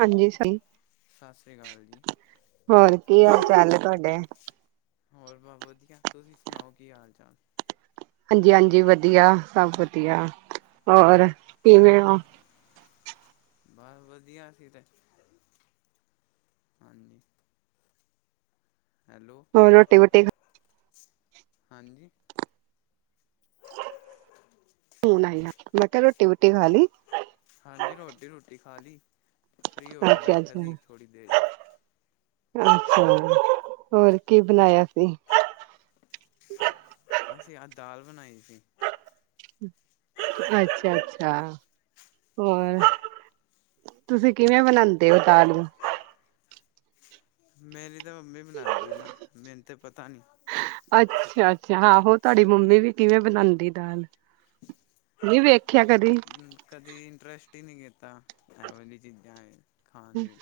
ਹਾਂਜੀ ਸ ਸਤਿ ਸ਼੍ਰੀ ਅਕਾਲ ਜੀ ਹੋਰ ਕੀ ਹਾਲ ਚਾਲ ਹੈ ਤੁਹਾਡੇ ਹੋਰ ਬਸ ਵਧੀਆ ਤੁਸੀਂ ਸੁਣਾਓ ਕੀ ਹਾਲ ਚਾਲ ਹਾਂਜੀ ਹਾਂਜੀ ਵਧੀਆ ਸਭ ਵਧੀਆ ਹੋਰ ਕਿਵੇਂ ਹੋ ਬਸ ਵਧੀਆ ਸੀ ਤੇ ਹਾਂਜੀ ਹੈਲੋ ਹੋ ਰੋਟੀ ਵੋਟੀ ਖਾ ਹਾਂਜੀ ਹੁਣ ਆਈ ਮੈਂ ਕਿਹਾ ਰੋਟੀ ਵਟੀ ਖੀ ਹਾਂਜੀ ਰੋਟੀ ਰੂਟੀ ਖਾ ਲਈ ਫ੍ਰਰੀ ਹੋ ਕੇ ਅੱਛਾ ਬੈਠਾ ਸੀ ਥੋੜ੍ਹੀ ਦੇਰ ਅੱਛਾ ਅੱਛਾ ਹੋਰ ਕੀ ਬਣਾਇਆ ਸੀ ਅਸੀਂ ਆਹ ਦਾਲ ਬਣਾਈ ਸੀ ਅੱਛਾ ਅੱਛਾ ਹੋਰ ਤੁਸੀਂ ਕਿਵੇਂ ਬਣਾਉਂਦੇ ਹੋ ਦਾਲੂ ਮੇਰੀ ਤਾਂ ਮੰਮੀ ਬਣਾਉਂਦੀ ਨਾ ਮੈਨੂੰ ਤੇ ਪਤਾ ਨੀ ਅੱਛਾ-ਅੱਛਾ, ਹਹੋ ਤੁਹਾਡੀ ਮੰਮੀ ਵੀ ਕਿਵੇਂ ਬਣਾਉਂਦੀ ਦਾਲ, ਨਹੀਂ ਵੇਖ- ਹੂੰ, ਕਦੀ ਇੰਟਰੇਸਟ ਹੀ ਨਹੀਂ ਕੀਤਾ, ਇਹੋ ਜੀ ਚੀਜ਼ਾਂ ਵਿਚ। ਖਾਣ ਦੀ,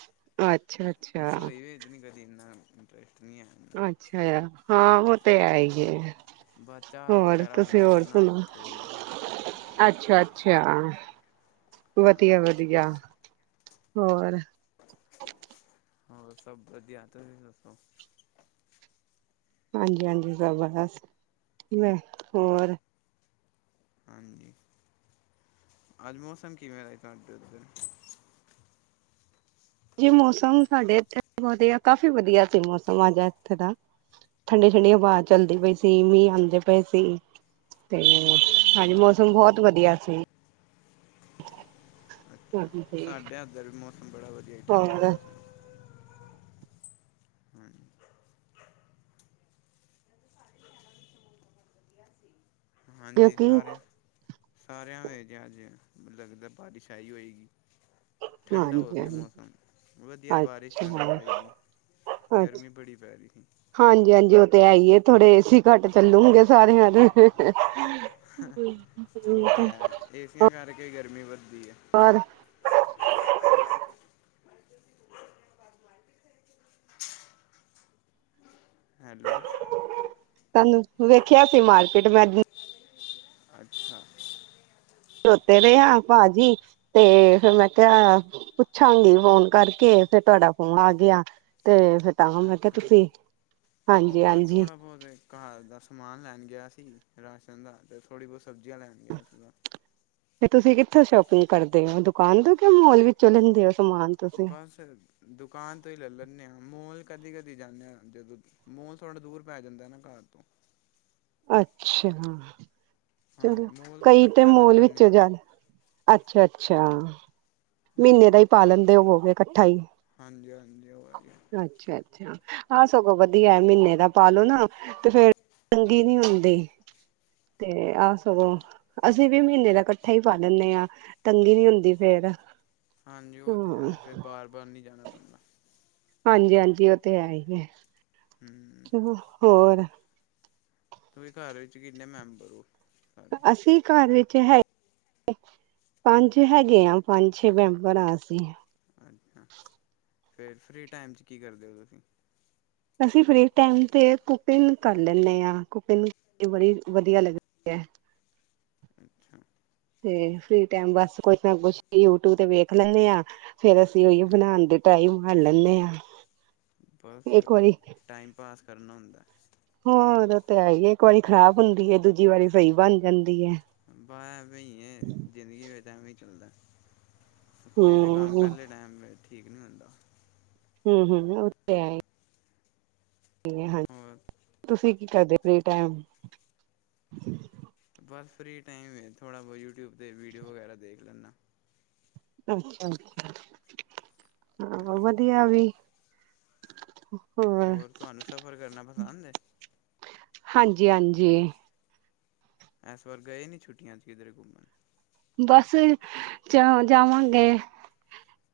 ਅੱਛਾ ਅੱਛਾ ਰਸੋਈ ਵਿੱਚ ਨੀ ਕਦੀ ਇੰਨਾ ਅਰੇ, [inaudible] ਅੱਛਾ, ਯਾ ਹਾਂ ਉਹ ਤੇ ਹੈ ਹੀ ਹੈ ਬਸ ਚਾਹ ਹੋਰ ਵਗੈਰਾ ਤੁਸੀਂ ਬਣਾ ਹੋਰ ਲੈਂਦਾ ਵਾ ਸੁਣਾਓ ਥੋੜ੍ਹੀ ਅੱਛਾ- ਅੱਛਾ। ਹਾਂ ਵਧੀਆ-ਵਧੀਆ, ਹੋਰ, ਹੋਰ ਸਭ ਵਧੀਆ, ਤੁਸੀ ਦੱਸੋ? ਹਾਂਜੀ-ਹਾਂਜੀ, ਸਭ [unintelligible] ਬਸ ਕਿਵੇਂ ਹੋਰ? ਹਾਂਜੀ ਅੱਜ ਮੌਸਮ ਕਿਵੇਂ ਦਾ ਹੈ ਤੁਹਾਡੇ ਉਧਰ- ਜੀ ਮੌਸਮ ਸਾਡੇ ਇਥੇ ਵਧੀਆ ਕਾਫੀ ਵਧੀਆ ਸੀ, ਮੌਸਮ ਅੱਜ ਇੱਥੇ ਦਾ ਠੰਡੀ- ਠੰਡੀ ਹਵਾ ਚੱਲਦੀ ਪਈ ਸੀ, ਮੀਂਹ ਆਂਦੇ ਪਏ ਸੀ। ਤੇ ਹਾਂਜੀ, ਮੌਸਮ ਬਹੁਤ ਵਧੀਆ। ਠੀ [unintelligible] ਸਾਡੇ ਐਦਰ ਵੀ ਮੋ- ਬੜਾ ਵਧੀਆ ਠੰਡਾ ਹੋਰ ਮੌਸਮ ਹਾਂਜੀ- ਹਾਂਜੀ, ਕਿਉਂਕਿ ਸਾਰੇ। ਸਾਰਿਆਂ ਦੇ ਜੇ ਅੱਜ ਲੱਗਦਾ ਬਾਰਿਸ਼ ਆਈ ਹੋਏਗੀ। ਠੰਡਾ ਹੋ ਗਿਆ ਹਾਂਜੀ-ਹਾਂਜੀ, ਮੌਸਮ ਵਧੀਆ ਬਾਰਿਸ਼ ਵੀ ਆਉਣੀ ਅੱਛਾ-ਅੱਛਾ, ਚਾਹੀਦੀ ਗਰਮੀ ਬੜੀ ਪੈ ਰਹੀ ਸੀ ਹਾਂਜੀ-ਹਾਂਜੀ, ਉਹ ਤੇ ਹੈਈਏ ਥੋੜੇ ਘੱਟ ਚੱਲੂਗੇ ਸਾਰਿਆਂ ਦੇ ਤੇ- ਤੇ ਉਹ ਤਾਂ ਹੈ ਏਸੀਆਂ [unintelligible] ਕਰਕੇ ਗਰਮੀ ਵੱਧਦੀ ਹੈ ਪਰ, ਹੈਲੋ, ਤੁਹਾਨੂੰ, ਵੇਖਿਆ ਸੀ ਮਾਰਕੀਟ ਮੈਂ ਅੱਛਾ, ਖਲੋਤੇ ਰਹੇ ਆ ਭਾਜੀ, ਤੇ ਫਿਰ ਮੈਂ ਕਿਹਾ ਪੁੱਛਾਂਗੀ ਫੋਨ ਕਰਕੇ ਤੇ ਤੁਹਾਡਾ ਫੋਨ ਆ ਗਿਆ ਤੇ ਫ ਤਾਂ, ਮੈਂ ਕਿਹਾ ਅੱਛਾ ਤੁਸੀਂ ਉਹ ਬਸ ਹਾਂਜੀ-ਹਾਂਜੀ। ਥੋੜ੍ਹਾ ਬਹੁਤ ਘਰ ਦਾ ਸਮਾਨ ਲੈਣ ਗਿਆ ਸੀ, ਰਾਸ਼ਨ ਦਾ ਤੇ ਥੋੜੀ ਬਹੁਤ- ਸਬਜ਼ੀਆਂ ਲੈਣ ਗਿਆ ਸੀਗਾ। ਤੇ ਤੁਸੀਂ ਕਿੱਥੋਂ ਸ਼ੋਪਿੰਗ ਕਰਦੇ ਹੋ? ਦੁਕਾਨ ਤੋਂ ਕੇ ਮੋਲ ਵਿੱਚੋਂ ਲੈਂਦੇ ਹੋ- ਸਮਾਨ ਤੁਸੀਂ ਬਸ ਦੁਕਾਨ ਤੋਂ ਹੀ ਲੈ ਲੇਨੇ ਆ ਮੋਲ ਕਦੀ-ਕਦੀ, ਜਾਂਦੇ ਹਾਂ ਜਦੋਂ ਮੌਲ ਥੋੜਾ ਦੂਰ ਪੈ ਜਾਂਦਾ ਹੇ ਨਾ ਘਰ ਤੋਂ ਅੱਛਾ। ਹਾਂਜੀ ਚੰਗਾ ਮੋਲ ਤੋਂ ਕਈ ਤੇ ਇਕੱਠਾ ਲੈ ਮੋਲ ਲੈਂਦੇ ਵਿੱਚੋਂ ਹਾਂ ਜਾ, ਅੱਛਾ-ਅੱਛਾ। ਮਹੀਨੇ ਹਾਂਜੀ ਦਾ ਹੀ ਪਾ ਲੈਂਦੇ ਹੋਵੋਗੇ। ਇਕੱਠਾ ਈ ਹਾਂਜੀ -ਹਾਂਜੀ ਉਹ ਵ ਹਾਂ ਸਗੋਂ ਵਧੀਆ ਮਹੀਨੇ ਦਾ ਪਾਲੋ ਨਾ ਤੇ ਫੇਰ ਤੰਗੀ ਨੀ ਹੁੰਦੀ ਤੇ ਆਹ ਸਗੋਂ ਹਾਂਜੀ ਅਸੀਂ ਵੀ ਮਹੀਨੇ ਦਾ ਇਕੱਠਾ ਹੀ ਪਾ ਦਿੰਨੇ ਹਾਂ, ਤੰਗੀ ਨੀ ਹੁੰਦੀ ਫੇਰ। ਹਾਂਜੀ ਉਹ ਤੇ ਹਾਂ ਹੈ, ਫਿਰ ਬਾਰ- ਬਾਰ ਨਹੀ ਜਾਣਾ ਪੈਂਦਾ। ਹਾਂਜੀ- ਹਾਂਜੀ ਉਹ ਤੇ ਹੈ ਹੀ ਹੈ। ਹਮ ਚਲੋ ਹੋਰ ਤੁਸੀਂ ਘਰ ਵਿੱਚ ਕਿੰਨੇ ਮੈਂਬਰ ਹੋ? ਸਾਰੇ ਅਸੀਂ ਘਰ ਵਿੱਚ ਹੈ ਪੰਜ ਹੈਗੇ ਆ, ਪੰਜ- ਛੇ ਮੈਂਬਰ ਹਾਂ ਅਸੀਂ। ਅੱਛਾ, ਫ਼ੇਰ ਫ੍ਰੀ ਟਾਈਮ ਚ ਕੀ ਕਰਦੇ ਹੋ ਤੁਸੀਂ। ਅਸੀਂ ਫ੍ਰੀ ਟਾਈਮ ਤੇ ਕੁਕਿੰਗ ਕਰ ਲੈਂਣੇ ਹਾਂ, ਕੁਕਿੰਗ ਬੜੀ ਵਧੀਆ ਲੱਗਦੀ ਹੈ। ਅੱਛਾ। ਤੇ ਫਰੀ ਟਾਈਮ ਬਸ ਕੁਛ ਨਾ ਕੁਛ ਯੂ ਟਿਊਬ ਤੇ ਵੇਖ ਲੈਂਦੇ ਆਂ। ਫੇਰ ਅਸੀਂ ਉਹੀਓ ਹਾਂਜੀ ਬਣਾਣ ਦੇ ਟਾਈਮ ਹੱਲ ਲੈਨੇ ਆਂ। ਬਸ ਟਾਈਮ ਪਾਸ ਕਰਨਾ ਹੁੰਦਾ। ਹਾਂ ਉਹਦਾ ਤੇ ਹੈ ਹੀ ਇੱਕ ਵਾਰੀ ਖ਼ਰਾਬ ਹੁੰਦੀ ਏ, ਦੂਜੀ ਵਾਰੀ ਸਹੀ ਬਣ ਜਾਂਦੀ ਹੈ ਬਾਹਰ ਵੀ ਐਈ ਏ, ਜ਼ਿੰਦਗੀ ਵਿੱਚ ਐਵੀਂ ਚੱਲਦਾ। ਕੋਈ ਵੀ ਕੰਮ ਹਮ ਪਹਿਲੇ ਟਾਈਮ ਬੈਠੇ ਠੀਕ ਨਹੀਂ ਹੁੰਦਾ। ਹੂੰ, ਹੂੰ ਉਹ ਤੇ ਹੈ ਈ। ਹੋਰ ਹਾਂਜੀ, ਤੁਸੀਂ ਕੀ ਕਰਦੇ ਫ੍ਰੀ ਟਾਈਮ ਬਸ ਫ੍ਰਰੀ ਟਾਈਮ ਥੋੜ੍ਹਾ ਬਹੁਤ ਯੂ ਟਿਊਬ ਤੇ ਵੀਡੀਓ ਵਗੈਰਾ ਦੇਖ ਲੈਂਣਾ। ਅੱਛਾ, ਅੱਛਾ। ਆਹੋ ਹਾਂਜੀ ਵਧੀਆ ਵੀ ਹੋ ਹੋਰ ਤੁਹਾਨੂੰ ਸਫ਼ਰ ਕਰਨਾ ਪਸੰਦ ਏ। ਹਾਂਜੀ, ਹਾਂਜੀ। ਐਸ ਵਾਰ ਗਏ ਨੀ ਛੁਟੀਆਂ ਚ ਕਿਧਰੇ ਘੁੰਮਣ। ਬਸ ਜਾਂ ਜਾਵਾਂਗੇ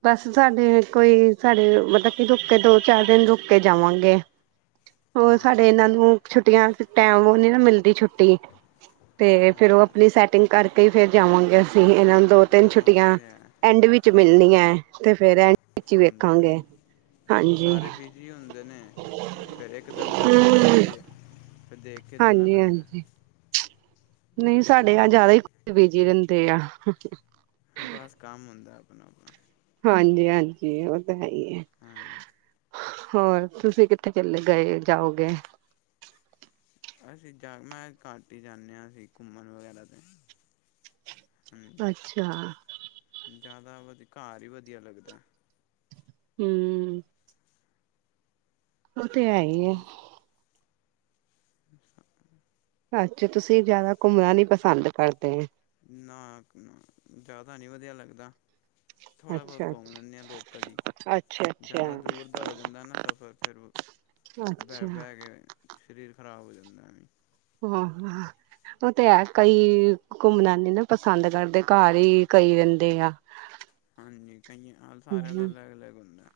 ਬਸ ਸਾਡੇ ਕੋਈ ਸਾਡੇ ਮਤਲਬ ਕਿ ਰੁਕ ਕੇ ਦੋ ਚਾਰ ਦਿਨ ਰੁਕ ਕੇ ਜਾਵਾਂਗੇ, ਹੋਰ ਹਾਂ ਸਾਡੇ ਇਹਨਾਂ ਉਹ ਨੂੰ ਛੁੱਟੀਆਂ ਟੈਮ ਉਹ ਨੀ ਨਾ ਮਿਲਦੀ ਛੁੱ ਤੇ ਫੇਰ ਹਾਂ ਉਹ ਆਪਣੀ ਸੈਟਿੰਗ ਕਰਕੇ ਫੇਰ [unintelligible] ਇਹਨਾਂ ਨੂੰ ਦੋ-ਤਿੰਨ ਹਾਂ ਉਹ ਛੁੱਟੀਆਂ ਤਾਂ ਹੈ ਐਂਡ ਵਿੱਚ ਮਿਲਣੀਆਂ ਐ। ਤੇ ਫੇਰ ਐ ਵਿੱਚ ਹੀ ਹਾਂਜੀ ਵੇਖਾਂਗੇ, ਹਾਂਜੀ ਹਾਂਜੀ। ਸਾਰੇ ਬਿਜ਼ੀ ਹੁੰਦੇ ਫਿਰ ਇਕ ਦਮ ਜਲ ਜਣਾਾ ਪਹਿ ਹੂੰ ਜੇ ਅਤੇ ਦੇਖ ਕੇ ਜਾਣਾ ਪੈਂਦਾ ਹਾਂਜੀ-ਹਾਂਜੀ ਨਹੀਂ ਸਾਡੇ ਆ ਜ਼ਿਆਦਾ ਹੀ ਕੁਜ ਬੀਜੀ ਰਹਿੰਦੇ ਆ। ਬਸ ਕੰਮ ਹੁੰਦਾ ਆਪਣਾ ਆਪਣਾ ਹਾਂਜੀ ਹਾਂਜੀ। ਖਈਏ ਹਾਂ ਹੋਰ ਤੁਸੀਂ ਕਿੱਥੇ ਚਲੇ ਗਏ ਜਾਓਗੇ ਅਸੀਂ ਜਾ ਮੈਂ ਘਾਟੀ ਜਾਂਦੇ ਹਾਂ ਅਸੀਂ ਘੁੰਮਣ ਵਗੈਰਾ ਤੇ ਅੱਛਾ। ਜਿਆਦਾ ਵਧ ਘਰ ਹੀ ਵਧੀਆ ਲੱਗਦਾ। ਹਮ। ਉਹ ਤੇ ਹੈ ਹੀ ਆ। ਅੱਛਾ। ਅੱਛਾ। ਤੁਸੀਂ ਜਿਆਦਾ ਘੁੰਮਣਾ ਨੀ ਪਸੰਦ ਕਰਦੇ ਹੈ। ਨਾ ਜਿਆਦਾ ਨੀ ਵਧੀਆ ਲੱਗਦਾ। ਥੋੜ੍ਹਾ ਬਹੁਤ ਅੱਛਾ ਘੁੰਮ ਅੱਛਾ ਲੈਂਦੇ ਆ ਲੋਕ ਕਦੀ ਅੱਛਾ ਜ਼ਿਆਦਾ ਅੱਛਾ ਦੂਰ ਦਾ ਹੋ ਜਾਂਦਾ ਨਾ ਸਫ਼ਰ ਫਿਰ ਬ ਅੱਛਾ ਬਹਿ ਕੇ ਸਰੀਰ ਖਰਾਬ ਹੋ ਜਾਂਦਾ ਉਹ ਤੇ ਹੈ ਕਈ ਘੁੰਮਣਾ ਨੀ ਨਾ ਪਸੰਦ ਕਰਦੇ ਘਰ ਹੀ ਕਈ ਰਹਿੰਦੇ ਆ ਕਈਆਂ ਆ ਹਮ ਸਾਰੇਿਆਂ ਦਾ ਅਲੱਗ ਅਲਗੁੰਦਾ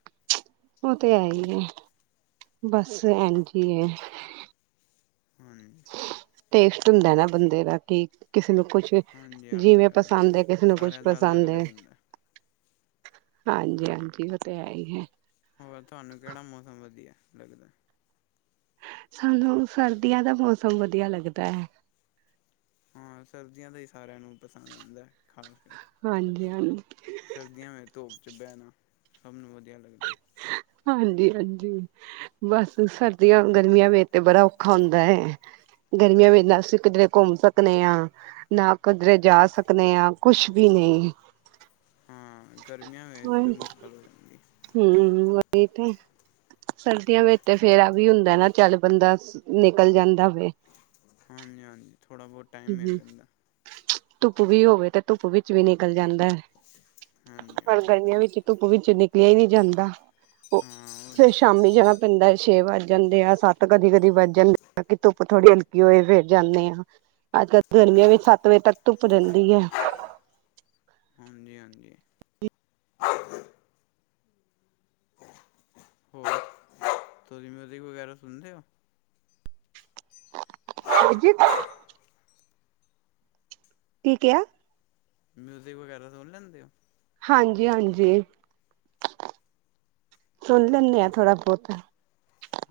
ਉਹ ਤੇ ਹੈ ਹੀ ਹੈ ਬਸ ਇਜੀ ਹੈ। ਹਾਂਜੀ। ਟੇਸਟ ਹੁੰਦਾ ਨਾ ਬੰਦੇ ਦਾ ਕੀ ਕਿਸੇ ਨੂੰ ਕੁਛ ਹਾਂਜੀ ਹਾਂਜੀ ਜਿਵੇਂ ਇਹ ਤੇ ਪਸੰਦ ਹੈ। ਕਿਸੇ ਨੂੰ ਕੁਛ ਸਾਰਿਆਂ ਦਾ ਅਲੱਗ ਪਸੰਦ। ਅਲੱਗ ਹੁੰਦਾ ਹਾਂਜੀ, ਹਾਂਜੀ। ਉਹ ਤੇ ਹੈ ਹੀ ਹੈ। ਹੋਰ ਤੁਹਾਨੂੰ ਕਿਹੜਾ ਮੌਸਮ ਵਧੀਆ [unintelligible] ਸਾਨੂੰ ਸਰਦੀਆਂ ਦਾ ਮੌਸਮ ਵਧੀਆ ਲੱਗਦਾ ਹੈ। ਹਾਂ ਸਰਬਜ਼ੀਆਂ ਦਾ ਸਾਰਿਆਂ ਨੂੰ ਪਸੰਦ ਆਉਂਦਾ ਖਾਣ ਪੀ ਜਾਂ ਨੂੰ ਸਰਦੀਆਂ ਵਿੱਚ ਧੂਪ ਚ ਬਿਆ ਨਾ ਸਭ ਨੂੰ ਵਧੀਆ ਲੱਗਦਾ। ਹਾਂਜੀ, ਹਾਂਜੀ ਬਸ ਸਰਦੀਆਂ ਗਰਮੀਆਂ ਵੇ ਤੇ ਬੜਾ ਔਖਾ ਹੁੰਦਾ ਹੈ ਗਰਮੀਆਂ ਵੇ ਨਾ ਅਸੀਂ ਕਿਧਰੇ ਘੁੰਮ ਸਕਦੇ ਹਾਂ ਨਾ ਕਿਧਰੇ ਜਾ ਸਕਦੇ ਹਾਂ ਕੁਛ ਵੀ ਨਹੀਂ ਹਾਂ ਗਰਮੀਆਂ ਵਿੱਚ ਮੁਸ਼ਕਿਲ ਹੋ ਜਾਂਦੀ। ਹਮ ਉਹੀ ਤੇ ਸਰਦੀਆਂ ਵਿੱਚ ਤੇ ਫੇਰਾ ਵੀ ਹੁੰਦਾ ਨਾ ਚੱਲ ਬੰਦਾ ਨਿਕਲ ਜਾਂਦਾ। ਵੇ ਹਾਂਜੀ, ਹਾਂਜੀ। ਥੋੜ੍ਹਾ ਬਹੁਤ ਟਾਈਮ ਮਿਲ ਜਾਂਦਾ। ਧੁੱਪ ਵੀ ਹੋਵੇ ਤੇ ਧੁੱਪ ਵਿੱਚ ਵੀ ਨਿਕਲ ਜਾਂਦੇ। ਹਾਂਜੀ ਪਰ ਹਾਂਜੀ ਗਰਮੀਆਂ ਵਿੱਚ ਧੁੱਪ ਵੀ ਵਿੱਚ ਨਿਕਲਿਆ ਹੀ ਨੀ ਜਾਂਦਾ। ਉਹ ਹਾਂ ਉਹ ਫੇਰ ਤੇ ਹੈ ਸ਼ਾਮੀ ਜਾਣਾ ਪੈਂਦਾ ਹੈ ਛੇ ਵਜੇ। ਜਾਂਦੇ ਆ ਸੱਤ ਕਦੀ ਕਦੀ ਵੱਜ ਜਾਂਦੇ ਆ ਕਿ ਧੁੱਪ ਥੋੜੀ ਹਲਕੀ ਹੋਏ ਫਿਰ ਜਾਂਦੇ ਆ। ਅੱਜ ਕੱਲ ਗਰਮੀਆਂ ਵਿੱਚ ਸੱਤ ਵਜੇ ਤੱਕ ਧੁੱਪ ਰਹਿੰਦੀ ਹੈ। ਹਾਂਜੀ ਹਾਂਜੀ। ਤੁਸੀ ਮਿਊਜ਼ਿਕ ਵਗੈਰਾ ਸੁਣਦੇ ਹੋ। ਹਾਜੀ। ਕੀ ਕਿਆ। ਮਿਊਜਿਕ ਵਗੈਰਾ ਸੁਣ ਲੈਂਦੇ ਹੋ। ਹਾਂਜੀ ਹਾਂਜੀ। ਸੁਣ ਲੈਂਦੇ ਆ ਅੱਛਾ ਥੋੜਾ ਬਹੁਤ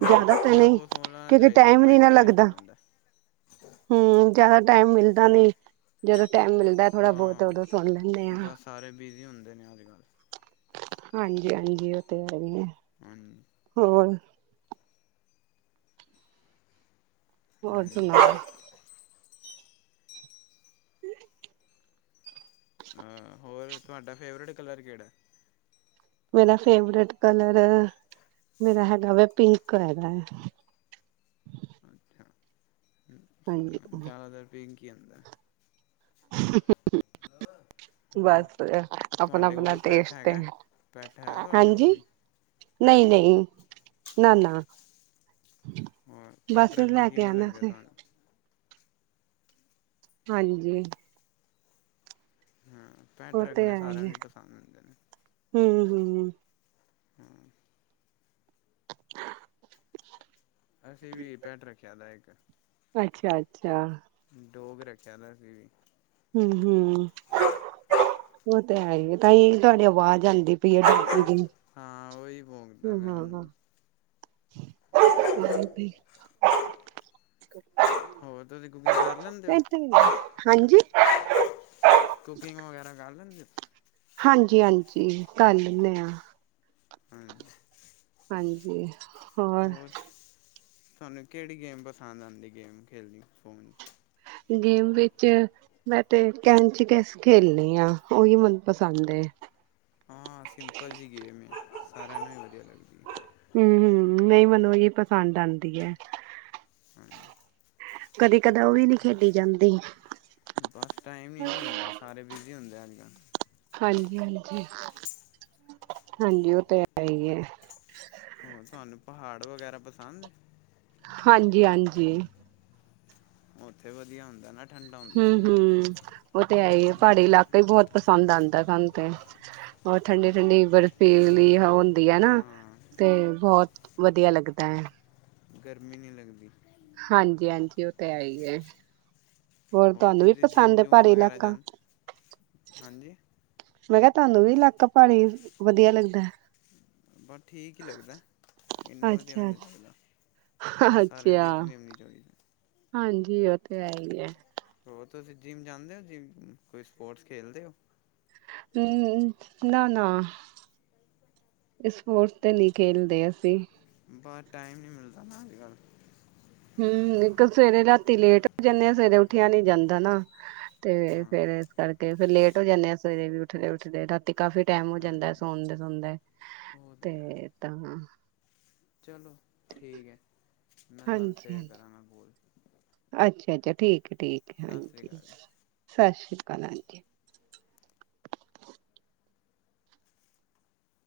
ਹਾਂ ਜ਼ਿਆਦਾ ਤਾਂ ਥੋੜ੍ਹਾ ਨਹੀਂ ਬਹੁਤ ਸੁਣ ਲੈਣਾ ਕਿਉਂਕਿ ਚਾਹੀਦਾ ਟਾਈਮ ਨੀ ਮਾਇੰਡ ਨਾ ਫਰੈਸ਼ ਹੋ ਲੱਗਦਾ ਜਾਂਦਾ ਹੂੰ ਜਿਆਦਾ ਟਾਈਮ ਮਿਲ ਇਦਾਂ ਨੀ ਜਦੋ ਟਾਈਮ ਮਿਲਦਾ ਥੋੜਾ ਬਹੁਤ ਹਾਂ ਉਦੋਂ ਸੁਣ ਲੈਂਨੇ ਹਾਂ। ਬਸ ਸਾਰੇ ਬਿਜ਼ੀ ਹੁੰਦੇ ਨੇ ਅੱਜ ਕੱਲ੍ਹ। ਹਾਂਜੀ ਹਾਂਜੀ ਉਹ ਤੇ ਹੈ ਹੀ ਹੈ। ਹਾਂਜੀ ਹੋਰ ਹੋਰ ਕੀ ਹਾਂਜੀ ਸੁਣਾਓ [unintelligible] ਅਹ ਹੋਰ ਤੁਹਾਡਾ ਫੇਵਰੇਟ ਕਲਰ ਕਿਹੜਾ। ਮੇਰਾ ਫੇਵਰੇਟ ਕਲਰ ਮੇਰਾ ਹੈੇਗਾ ਵਾ ਪਿੰਕ ਹੈਗਾ ਐ। ਅੱਛਾ ਹਾਂਜੀ ਜ਼ਿਆਦਾਤਰ ਪਿੰਕ ਹੀ ਹੁੰਦਾ ਐ। [unintelligible] ਹੋਰ ਬਸ ਆਪਣਾ ਤੁਹਾਡੇ ਕੋਲ ਆਪਣਾ ਕੋਈ ਪੈਟ ਟੇਸਟ ਤੇ ਹੈਗਾ ਪੈਟ ਹੈ ਤੁਹਾਡੇ ਕੋਲ ਹਾਂਜੀ ਕੋਈ ਨਹੀਂ ਪੈਟ ਨਹੀਂ, ਨਾ ਨਾ ਹੋਰ ਪੈਟ ਬਸ ਰੱਖਣੇ ਲੈ ਕੇ ਕਿਵੇਂ ਆਣਾ। ਲੱਗਦੇ ਤੁਹਾਨੂੰ ਹਾਂਜੀ। ਹਾਂ ਪੈਟ ਉਹ ਤੇ ਰੱਖਣੇ ਹੈ ਸਾਰਿਆਂ ਹੀ ਹੈ ਨੂੰ ਪਸੰਦ ਹੁੰਦੇ ਨੇ, ਹੂੰ ਹੂੰ। ਹੂੰ। [unintelligible] ਅਸੀਂ ਵੀ ਪੈਟ ਰੱਖਿਆ ਦਾ ਇੱਕ ਅੱਛਾ ਅੱਛਾ। ਡੋਗ ਰੱਖਿਆ ਅਸੀ ਵੀ। ਹੂੰ-ਹੂੰ, ਉਹ ਤੇ ਹੈ ਹੀ ਤਾਂ ਤੁਹਾਡੀ ਆਵਾਜ਼ ਜਾਂਦੀ ਪਈ ਆ ਡਰੀ ਦੀ, ਹਾਂ ਉਹੀ ਭੋਂਕਦਾ ਹਾਂ ਪਿਆ ਹਾਂ ਉਹਨੂੰ ਜਾਂਦੀ ਹੋਰ ਤੁਸੀਂ ਕੁਕਿੰਗ ਕਰ ਲੈਂਦੇ ਹੋ ਕੁਕਿੰਗ ਵਗੈਰਾ ਕਰ ਲੈਂਦੇ ਔ। ਹਾਂਜੀ ਹਾਂਜੀ ਕਰੱ ਲੈਨੇ ਆ। ਹਾਂਜੀ ਹਾਂਜੀ ਹੋਰ ਤੁਹਾਨੂੰ ਕਿਹੜੀ ਗੇਮ ਪਸੰਦ ਆਉਂਦੀ, ਗੇਮ ਖੇਲਣੀ ਫੋਨ ਗੇਮ ਵਿੱਚ ਮੈਂ ਤੇ ਕੈਨਚ ਕੈਸ ਖੇਲਣੀ ਆਂ, ਔ ਹੀ ਮੈਨੂੰ ਪਸੰਦ ਐ। ਹਾਂ ਸਿੰਪਲ ਜੀ ਗੇਮ ਹੈ। ਸਾਰਿਆਂ ਨੂੰ ਵੀ ਵਧੀਆ ਲੱਗਦੀ ਹੈ। ਹੂ ਹੂ ਨਹੀਂ ਮੈਨੂੰ ਏਹੀ ਪਸੰਦ ਆਉਂਦੀ ਹੈ। ਹਮ [unintelligible] ਕਦੇ ਕਦਾ ਔ ਵੀ ਨਹੀਂ ਖੇਡੀ ਜਾਂਦੀ। ਬਸ ਟਾਈਮ ਨੀ ਨਾ ਹੁੰਦਾ ਸਾਰੇ ਬ ਬਿਜ਼ੀ ਹੁੰਦੇ ਹੈ ਨਾ, ਅੱਜ ਕੱਲ ਹਾਂਜੀ ਹਾਂਜੀ ਹਾਂਜੀ, ਔ ਤੇ ਹੈ ਹੀ ਐ। ਹੋਰ ਤੁਹਾਨੂੰ ਪਹਾੜ ਵਗੈਰਾ ਪਸੰਦ ਨੇ। ਹਾਂਜੀ ਹਾਂਜੀ ਉੱਥੇ ਵਧੀਆ ਹੁੰਦਾ ਨਾ ਠੰਡਾ ਹੁੰਦਾ ਹੂ ਹੂ ਮੌਸਮ ਔ ਤੇ ਹੈ ਹੀ ਐ, ਪਹਾੜੀ ਇਲਾਕੇ ਬਈ ਬਹੁਤ ਪਸੰਦ ਆਉਂਦਾ ਸਨ ਤੇ। ਬਰ ਠੰਡੀ ਹਾਂਜੀ ਠੰਡੀ ਬਰਫ਼ ਹੁੰਦੀ ਹੁੰਦੀ ਹੈ ਨਾ ਹਾਂ ਤੇ ਬਹੁਤ ਵਧੀਆ ਲੱਗਦਾ ਹੈ। ਗਰਮੀ ਨਹੀਂ ਲੱਗਦੀ। ਹਾਂਜੀ ਹਾਂਜੀ ਉਹ ਤੇ ਹੈ ਹੀ ਐ। ਹੋਰ ਤੁਹਾਨੂੰ ਵੀ ਤੁਸੀਂ ਪਸੰਦ ਜਿੰਮ ਹੈ ਜੂਮ ਪਹਾੜੀ ਵਗੈਰਾ ਇਲਾਕਾ, ਜਾਂਦੇ ਹਾਂਜੀ ਮੈਂ ਕਿਹਾ ਤੁਹਾਨੂੰ ਵੀ ਇਲਾਕਾ ਪਹਾੜੀ ਵਧੀਆ ਲੱਗਦਾ ਐ। ਬਟ ਠੀਕ ਹੀ ਲੱਗਦਾ ਇੰਨਾ ਵਧੀਆ ਵੀ ਅੱਛਾ ਨਹੀਂ ਲੱਗਦਾ ਅੱਛਾ। ਬਸ ਸਾਰਿਆਂ ਦੀ ਅੱਛਾ ਆਪਣੀ ਆਪਣੀ ਚੋ ਹਾਂਜੀ ਉਹ ਤੇ ਹੈ ਹੀ ਹੈ। ਹੋਰ ਤੁਸੀਂ ਜਿੰਮ ਜਾਂਦੇ ਹੋ ਜਿਮ, ਕੋਈ ਸਪੋਰਟਸ ਖੇਲਦੇ ਹੋ। ਹੂ ਨਾ ਨਾ ਸਪੋਰਟਸ ਤੇ ਨਹੀਂ ਖੇਲਦੇ ਅਸੀਂ। ਬਸ ਟਾਈਮ ਨਹੀਂ ਮਿਲਦਾ ਨਾ, ਅਜ ਕੱਲ। ਹੂ ਇੱਕ ਸਵੇਰੇ ਰਾਤੀ ਲੇਟ ਹੋ ਜਾਂਦੇ ਆ ਸਵੇਰੇ ਉੱਠਿਆ ਨੀ ਜਾਂਦਾ ਨਾ। ਤੇ ਹਾਂ ਫੇਰ ਇਸ ਕਰਕੇ ਫਿਰ ਲੇਟ ਉਠ ਜਾਂਦੇ ਆਂ ਸਵੇਰੇ, ਵੀ ਉਠਦੇ ਉਠਦੇ ਰਾਤੀ ਕਾਫੀ ਟਾਈਮ ਹੋ ਜਾਂਦਾ ਹਾਂਜੀ ਸੌਨਦੇ ਸੁਨਦੇ, ਉਹ ਤਾਂ ਹੈ ਤੇ ਤਾਂ ਚਲੋ ਠੀਕ ਹੈ, ਮੈਂ ਤੁਹਾਨੂੰ ਹਾਂਜੀ ਫੇਰ ਹਾਂਜੀ ਕਰਾਂਗਾ ਫੋਨ। ਅੱਛਾ ਅੱਛਾ ਠੀਕ ਠੀਕ ਹਾਂਜੀ ਸਤਿ ਸ੍ਰੀ ਕੱਲ੍ਹ ਆਣਗੇ